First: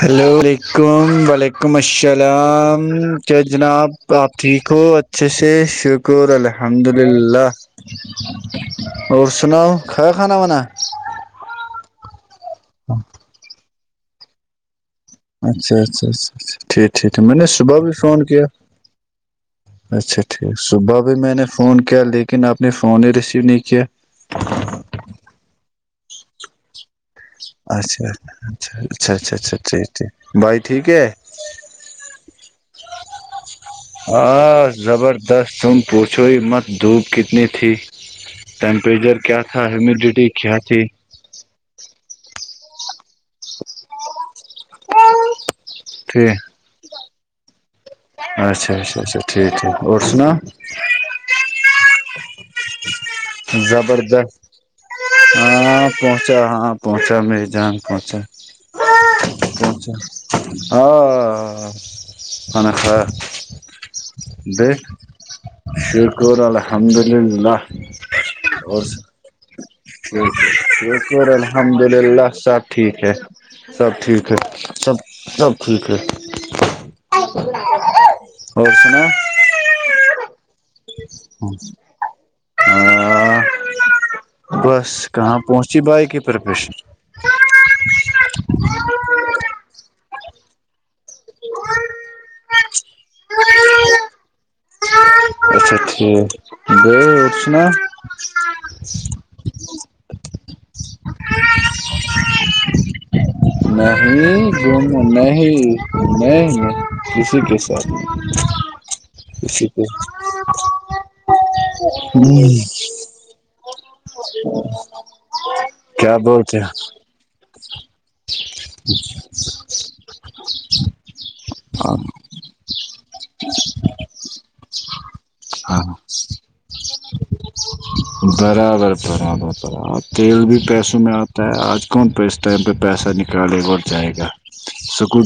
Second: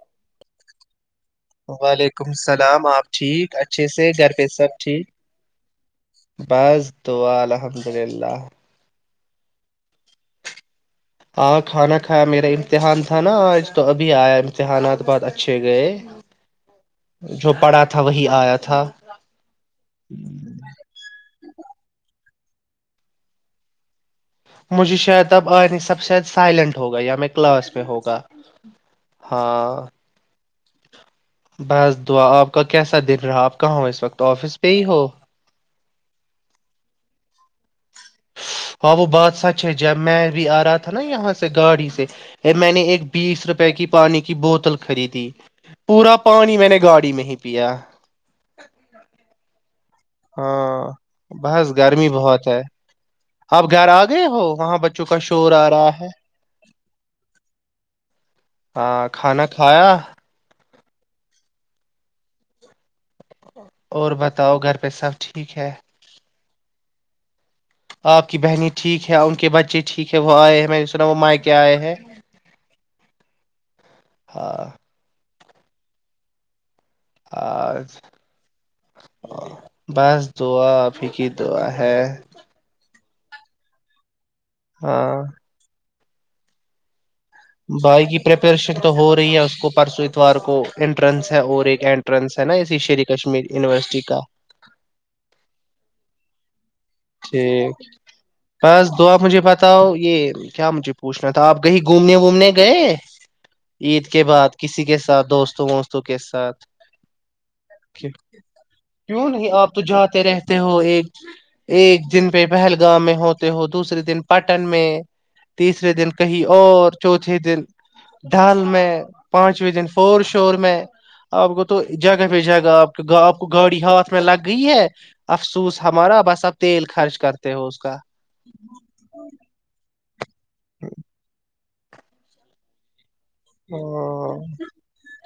hello و ععلیکم وعلیکم السلام آپ کیا ٹھیک اچھے جناب سے آپ گھر پہ ٹھیک سب ہو اچھے سے شکر الحمد بس دعا للہ الحمد للہ اور سناؤ کھا کھانا وانا ہاں کھانا کھایا میرا امتحان تھا نا آج تو ابھی آیے امتحانات بہت اچھے اچھا گئے اچھا اچھا اچھا ٹھیک ٹھیک میں نے جو صبح پڑھا بھی تھا فون وہی کیا آیا تھا اچھا ٹھیک صبح بھی میں نے فون کیا لیکن لیکن آپ نے فون ہی ریسیو نہیں کیا مجھے شاید اب آ نہیں سب شاید سائلنٹ ہوگا یا میں کلاس میں اچھی بات ہوگا نا اچھا اچھا اچھا اچھا ہاں ٹھیک ٹھیک بھائی ٹھیک ہے بس دعا آپ کا کیسا دن رہا آپ کہاں ہو اس وقت آوفس پہ ہی ہو پوچھوں ہی مت دھوپ کتنی تھی ہاں وہ ٹیمپریچر بات کیا سچ تھا ہے جب میں ہیومیڈیٹی بھی کیا آ رہا تھا نا تھی یہاں سے گاڑی سے یہ میں نے ایک بیس روپئے کی پانی کی بوت بوتال خریدی پورا پانی میں نے گاڑی میں ہی پیا اچھا اچھا اچھا ٹھیک ہے اور سوناں ہاں بس گرمی بہت ہے آپ گھر آ گئے زبردست ہو وہاں بچوں کو ہاں پہنچا ہاں پہنچا مری جان پہنچا ہاں کھانا کھایا او او خانا خایا اور بتاؤ گھر پہ سب ٹھیک ہے الحمدللہ آپ کی بہنی ٹھیک ہے ان کے بچے ٹھیک ہے وہ آئے ہیں میں نے سنا وہ شکر مائ کے آئے الحمد ہیں للہ سب ٹھیک ہے سب ٹھیک ہے ہاں سب سب ٹھیک ہے آج اور سنا بس دعا اپ ہی کی دعا ہے ہاں بس ہاں کہاں پہنچی بائک کی پر واش بھائی کی پریپریشن تو ہو رہی ہے اس کو پرسوں اتوار کو انٹرنس ہے اور ایک انٹرنس ہے نا اسی شیری کشمیر یونیورسٹی کا اچھا ٹھیک گئے اٹسنا ٹھیک بس دعا مجھے بتاؤ یہ کیا مجھے پوچھنا تھا آپ کہیں گھومنے وومنے گئے عید کے نہیں بعد کسی کے گم ساتھ دوستوں نہیں وستوں کے ساتھ نہیں کسی کے ساتھ کیوں نہیں کسی آپ تو کے جاتے رہتے ہو ایک ایک دن پہ پہلگام میں ہوتا ہو [unintelligible] دوسرے دن پٹن میں تیسرے دن کیا کہیں بولتے اور چوتھے دن ڈال میں پانچویں دن فور شور میں آپ کو تو ہاں جاگہ پہ جائے گا آپ آپ کو گاڑی ہھ میں لگ گئی ہے افسوس ہمارا بس اب تیل خرچ کرتے ہو اس کا برابر برابر برابر تیل بھی پیسوں میں آتا ہے آج کون پہ اس ٹائم پہ پیسہ ن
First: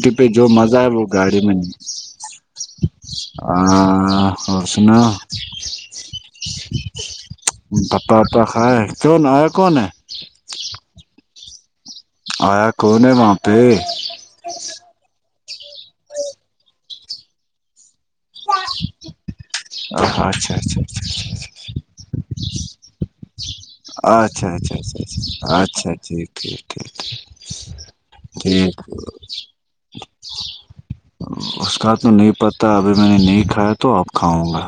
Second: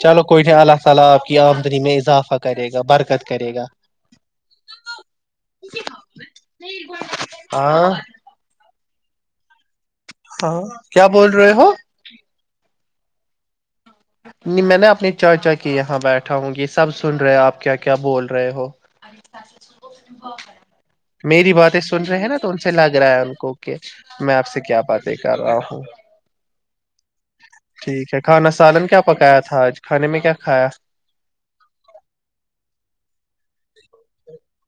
چلو پہ جو کوئٹہ مزہ اللہ ہے تعالی وہ اپ کی امدنی میں اضافہ کرے گا ج بار آ سنا ہاں بتا وتاا کائے جو ن ہاں کیا بول رہے ہو آیا کون ہے وہاں پہ نہیں میں نے اپنے چاچا کے یہاں بیٹھا ہوں یہ سب سن رہے ہیں آپ کیا کیا بول رہے ہو اچھا اچھا اچھا میری باتیں سن رہے ہیں نا سے لگ رہا ہے ان کو کہ اچھا میں آپ سے اچھا کیا اچھا باتیں کر اچھا رہا ہوں اچھا ٹھیک ٹھیک ٹھیک ٹھ ٹھیک ہے کھانا ٹھیک سالن کیا پکایا تھا آج کھے میں کیا کھایا اس کا تو نہیں پتہ ابھی میں نے نہیں کھایا تو آپ کھاؤں گا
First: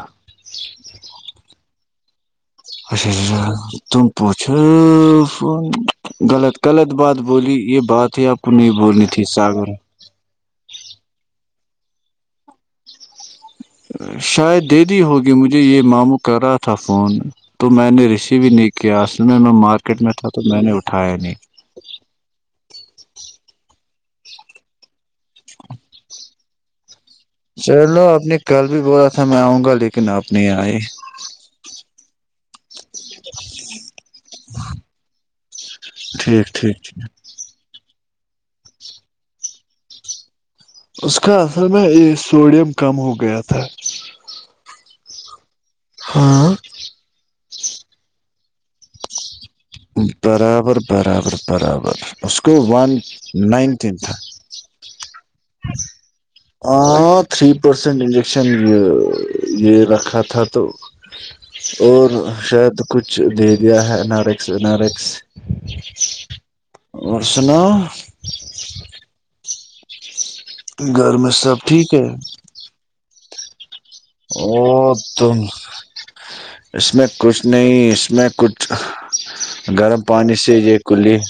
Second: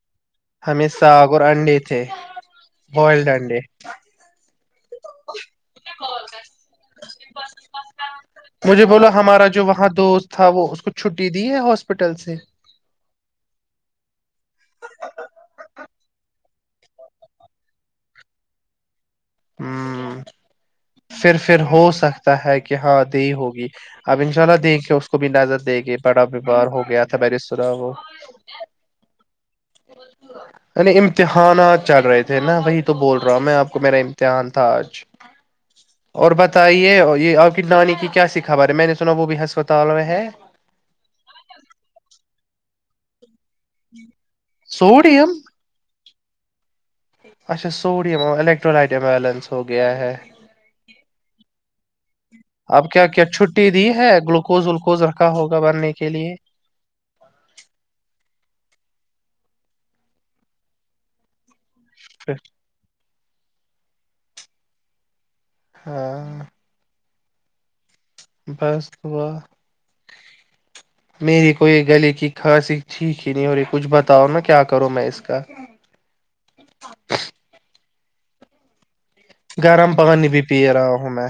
ہمیں ساگ اور انڈے تھے اچا بوائلڈ ا انڈے تمپور ف غلط غلط بات بولی یہ بات ہی آپ کو نہیں مجھے بولنی بولو تھی ہمارا جو ساگر وہاں دوست تھا وہ اس کو چھٹی دی ہے ہاسپٹل سے شاید دے دی ہوگی مجھے یہ ماموں کر رہا تھا فون تو میں نے ریسیو ہی نہیں کیا سیں میں مارکیٹ میں ہ تھا تو میں نے اٹھایا نہیں پھر پھر ہو سکتا ہے کہ ہاں د ہوگی اب ان شاء اللہ دیکھ کے اس کو بھی نظر دے گے بڑا بیمار ہو گیا تھا میں نے سنا وہ چلو آپ نے کل بھی بولا تھا میں آؤں گا لیکن آپ نہیں آئے یعنی امتحانات چل رہے نا وہی تو بول رہا ہوں میں آپ کو میرا ان تھا آج ٹھیک اور ٹھیک ٹھیک بتائیے یہ آپ ک نام کی کیا س خبر ہے میں نے سنا وہ بھی ہسپتال میں ہے اس کا اصل میں یہ سوڈیم کم ہو گیا تھا جی سوڈیم ہاں اچھا سوڈیم ایلیکٹرولائٹ ایولنس برابر برابر برابر اس کو اب ون کیا کیا چھٹی دی ہے گلوکوز ولوکوز رکھا ہوگا بھرنے کے لیے یہ رکھا تھا تو اور شاید کچھ دے دیا ہے نارے سنارکس ہاں اور سناو بس دعا گھر میں میری سب کو یے گلے کی کھانسی ٹھیک ہی نہیں ہو رہی کچھ بتاؤ نا کیا وہ کروں میں اس تم کا اس میں کچھ نہیں میں کچھ گرم پانی بھی سے پی یہ رہا ہوں کوللی میں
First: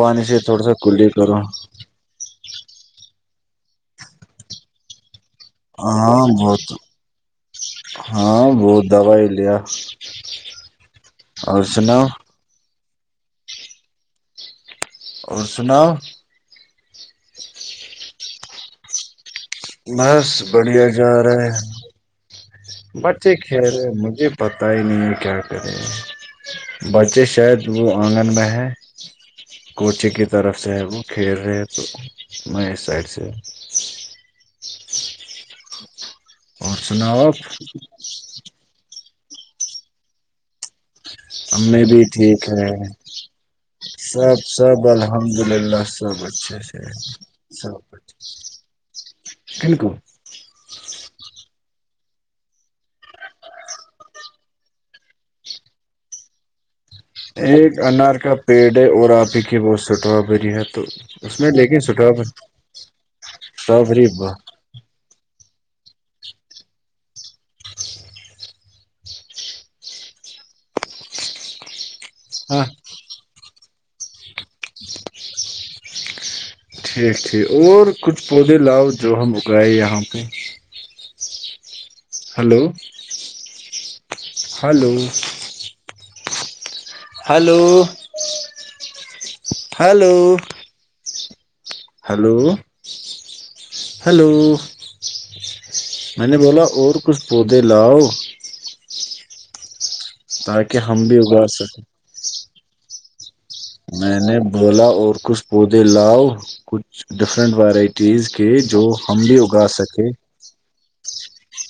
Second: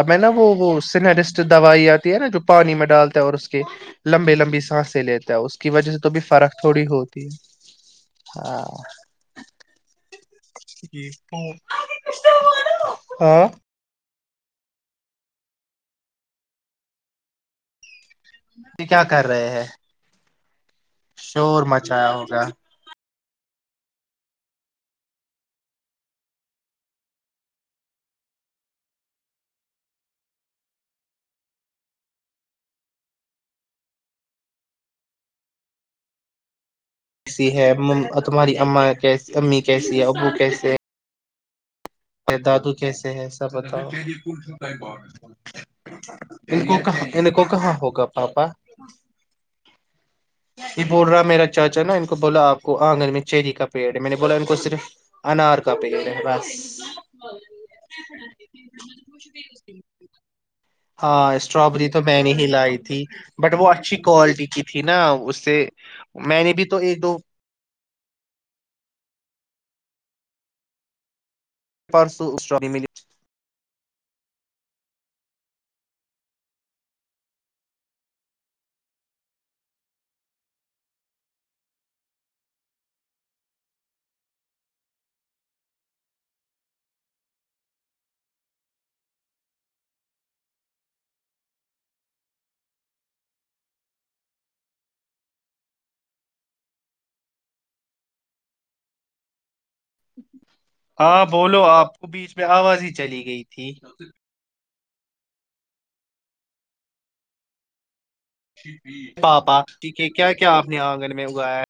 اب ہے نہ وہ وہ سا کلی کرو سنیٹسٹ دوائی آتی ہے نہ جو پانی میں ڈال دو اور اس کے لمبے لمبے سانسیں لیتے ہاں بہت ہے ہاں بہت دوائی لیا جی تو اور سناو ہاں اور سناؤ یہ کیا کہ بس بڑھیا جا رہا ہے شور مچایا ہوگا بٹ بچے کھیل رہے مجھے پتا ہی نہیں ہے کیا کر رہے بچے شاید وہ آنگن میں ہے کوچے کی طرف سے ہے وہ کھیل رہے تو میں اس سائڈ سے اور سناؤ آپ کیسی ہے تمہاری اما کیسی امی کیسی ہے ابو کیسے ہیں [inaudible] ٹھیک ہے دادو کیسے ہے سب بتاؤ سب سب الحمد للہ سب اچھے ان کو سے کہاں ان کو کہاں سب ہوگا پاپا کن کو یہ بول رہا میرا چاچا نہ بولا اپ کو انگن میں چیری کا پیڑ ہے میں نے بولا ان کو صرف انار کا پیڑ ہے بس ایک انار کا پیڑ ہے اور آپ ہی کی بہت سٹرابری ہے تو ہاں اس میں لیکن اسٹرابری تو میں نے ہی لائی تھی بٹ وہ اچھی اسٹرابری کوالٹی کی تھی نہ سے میں نے بھی تو ایک دو ہاں [unintelligible] ٹھیک ٹھیک اور کچھ پودے لاؤ جو ہم اگائے یہاں پہ hello hello hello hello hello hello میں نے بولا اور کچھ پودے لاؤ تاکہ ہم بھی ہاں اگاار بولو سکیں آپ کو بیچ میں آواز ہی چلی گئی تھی میں نے بولا اور کچھ پودے لاؤ کچھ ڈفرنٹ وورای پاپا ٹھیک ہے کیا کیا آپ نے آ گن میں اگایا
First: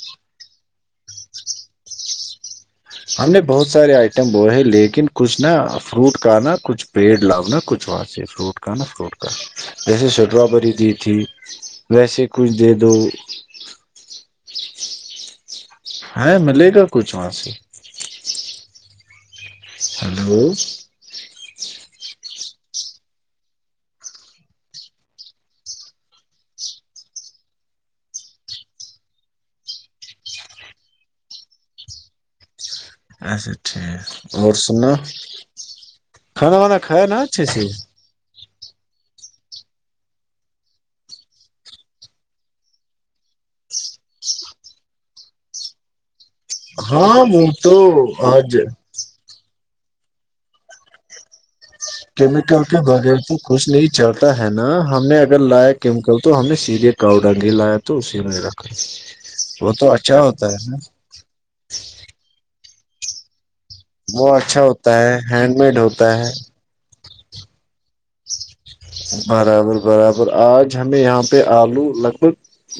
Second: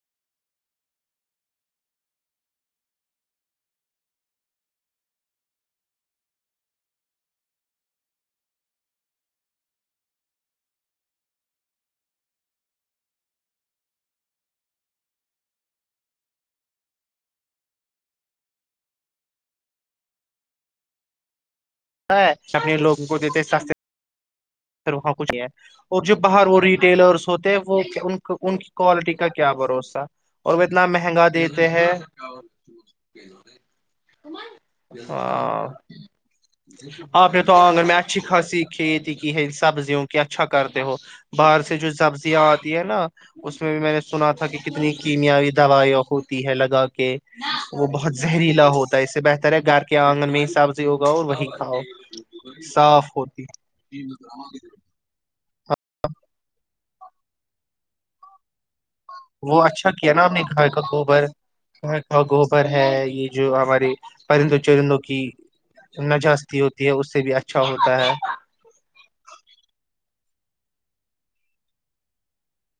ہم نے بہت سارے آئٹم بوئے ہیں لیکن کچھ نہا فروٹ کا نہا کچھ پیڑ لؤناا کچھ واں سے فروٹ کا نا فروٹ کا جیسے شٹرابری دی تھی ویسے کچھ دے دو ہاں ملے گا کچھ وہاں سے ہلو اپنے لوگوں کو دیتے سستے پھر وہاں کچھ نہیں ہے اور جو باہر وہ ریٹیلرس ہوتے ہیں وہ ان کی کوالٹی کا کیا بھروسہ اور وہ اتنا مہنگا دیتے ہیں اچھا ٹھیک اور سننا ہاں، کھانا وانا کھایا نا آپ نے اچھھی تو سے آنگن میں اچھی خاصی کھیتی ہے سبزیوں کی اچھا کرتے ہو باہر سے جو سبزیاں آتی ہے نا اس میں بھی میں نے سنا تھا کہ کتنی کیمیاوی دوائیاں ہوتی ہے لگا کے ہاں تو وہ بہت آج زہریلا ہوتا ہے اس سے بہتر ہے گھر کیا آنگن میں حساب سے ہوگا اور وہی کھاؤ کیمیکل کے صاف بغیر تو ہوتی کچھ نہیں چل ہے نا ہم نے اگر لایا کیمکل تو ہم نے سیدھے کاؤڈنگ ہی لایا تو اسی میں رکھا وہ اچھا تو کیا نا آپنے ہوتا گھائے ہے نا کا گوبر گھائے کا گو پر ہے یہ جو ہمارے وہ پرندوں اچھا چندوں ہوتا کی ہے ہینڈ میڈ ہوتا ہے نجی ہوتی ہےاس سے بھی اچھا ہوتا ہے برابر برابر آج ہمیں یہاں پہ آلو لگ بھگ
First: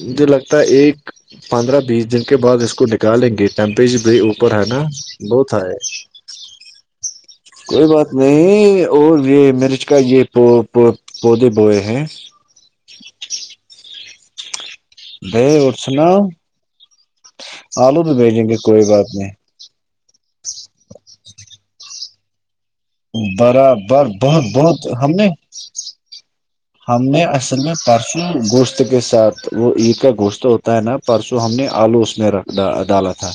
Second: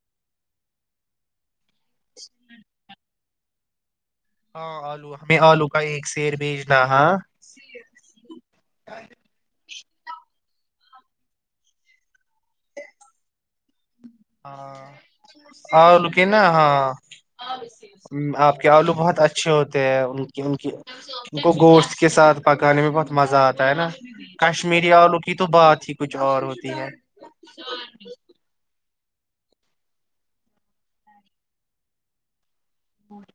مجھے لگتا ہے ایک پندرہ بیس دن کے بعد اس کو نکالیں گے کے ٹمپریچر ہاں آلو ہمیں آلو کا ایک شیر بھیجنا ہاں کوئی بات نہیں اور یہ مرچ کا یہ پو پپو پودے بوئے ہیں ج ہاں ہاں سناؤ لکینا ہاں آلو بھی بھیجیں آپ گے کے کوئی آلو بات بہت نہیں اچھے ہوتے ہیں ان کی ان کی ان کو گوشت کے ساتھ پکانے میں بہت مزہ آتا ہے نا برابر بہت بہت کشمیری ہم آلو نے کی تو بات ہی کچھ اور ہوتی ہے ہم نے اصل میں پرسوں گوشت کے ساتھ وہ عید کا گوشت ہوتا ہے نا پرسوں ہم نے آلو اس میں رکھا ڈالا تھا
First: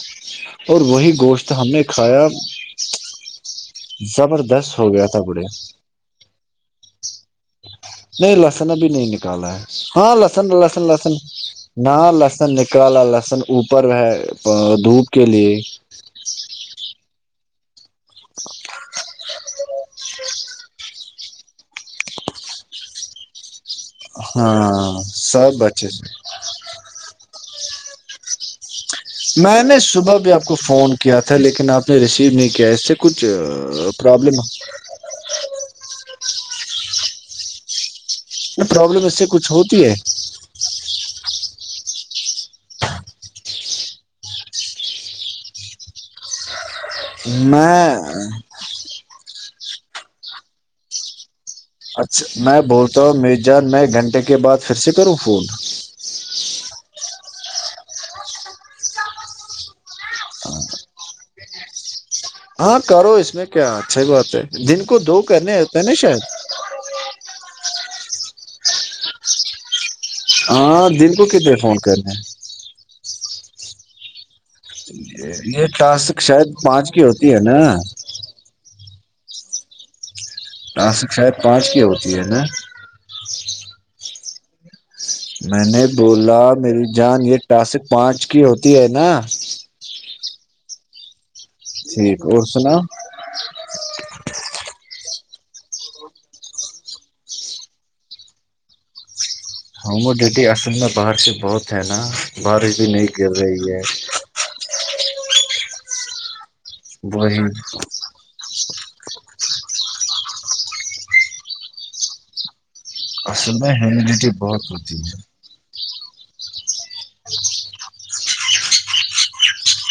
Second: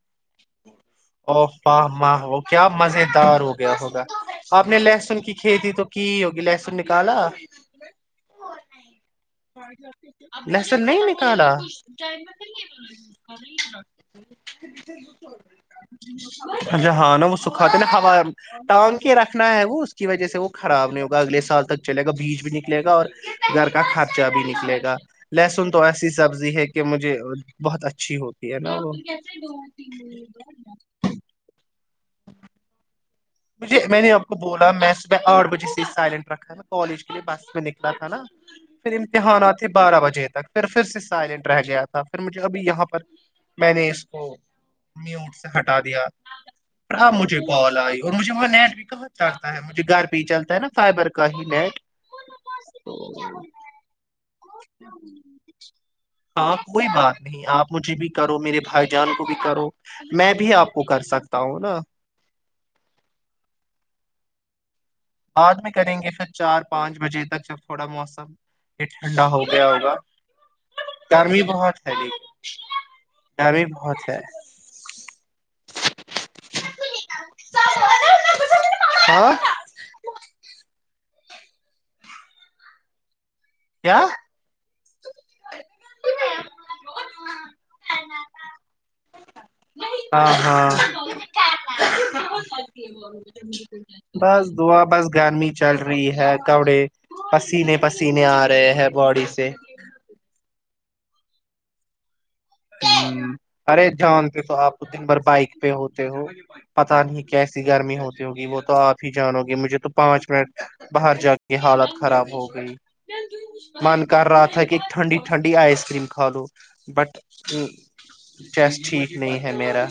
اور وہی او گوشت ہم نے واہ ماہ کھایا وہ کیا مزے دار ہو گیا ہوگا زبردست آپ نے ہو گیا لہسن تھا کی بڑے کھیتی تو کی ہوگی لہسن نکالا نہیں لہسن ابھی نہیں نکالا ہے ہاں لہسن نہیں نکالا نہ لہسن نکالا لہسن اوپر ہے دھوپ کے لیے اچھا ہاں نا سکھا دن ٹانگ کے رکھنا ہے وہ اس کی وجہ سے وہ خراب نہیں ہو اگلے سال تک چلےا بیچ بھی نکلے گا اور گھر کا خرچہ بھی ہاں نکلے گا سب لہسن تو اچھے ایسی سبزی ہے کہ مجھے بہت اچھا اچھی ہوتی ہے نا وہ میں نے صبح بھی آپ کو فون کیا تھا لیکن آپ رسیو نہیں کیاس مجھے میں نے آپ کو بولا میں صبح آٹھ بجے سے سائلنٹ رکھا ہے کالج بس میں نکلا ہے نا پھر پرابلم اس سے امتحان کچھ آتی ہوتی ہے بارہ بجے تک پھر پھر سے سائلینٹ رہ گیا تھا س مجھے ابھی یہاں پر میں نے اس کو میوٹ سے ہٹا دیا ہ مجھے بال میں آئی اور مجھے میں نیٹ و مجھے گھر پہ ہی چلتا ہے نا فائبر کا ہی نیٹ اچھا میں بولتا ہوں میر جان میں ایک گھنٹے کے بعد پھر سے کروں فون ہاں کوئی بات نہیں آپ مجھے بھی کرو میرے بھائی جان کو بھی کرو میں بھی آپ کو کر سکتا ہوں نا ہاں کرو اس میں کیا اچھ ہی بات ہے دن کا بعد میں کریں گے پھر چار پانچ بجے تک جب تھوڑا موسم یہ ٹھنڈا ہو گیا ہوگا ہاں دل کوو گرمی کتنے فون بہت ہے کرے ہیں لیکن گرمی بہت سے یہ ٹاسک شاید پانچ کی ہوتی ہے نا ہاں آسک شاید پانچ کی ہوتی ہے نا کیا میں نے بولا میری جان یہ ٹاسک پانچ کی ہوتی ہے نا ہ ہاں ٹھیک اور سنا بس دعا بس گرمی چل رہی ہے کپڑے پسینے پسینے آ رہے ہے باڈی سے ہاں م ڈیٹی آس ن باہر سے بہت ہے نا بارش بھی ہ نہیں گر رہی ہے ارے جانتے تو آپ کو دن بھر بائک پہ ہو تو ہو پت نہیں وہی کیسی گرمی ہوتی ہوگی وہ تو آپ ہی جانو گے مجھے تو پانچ منٹ باہر جا کے حالت خراب ہو گئی اصل میں من کر ہیومیڈیٹی رہا تھا بہت کہ ہوتی ٹھنڈی ہے ٹھنڈی آئس کریم کھ لو بٹ ہ چیسٹ ٹھیک نہیں ہے میرا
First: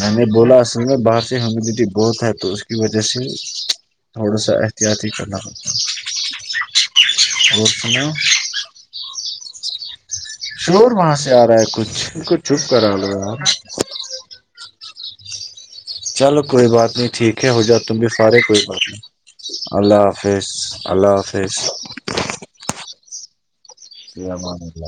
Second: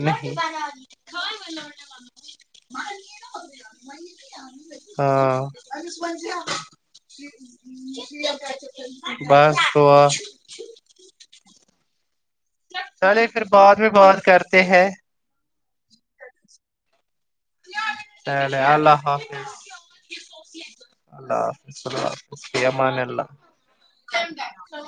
میں نے بولا اصل میں باہر سے ہیومیڈیٹی بہت ہے تو اس کی وجہ سے تھوڑا سا احتیاط ہی کرنا ہاں پڑتا اور سنا بس رھا [unintelligible] شور ماس آ رہا ہے کچھ کچھ چلے پھر بعد میں بات کرتے ہیں چلو کوئی بات نہیں ٹھیک ہو جات تم بھی فارغ چلے کوئی بات نہیں اللہ حافظ اللہ حافظ اللہ حافظ اللہ حافظ فی امان اللہ فیمنایلا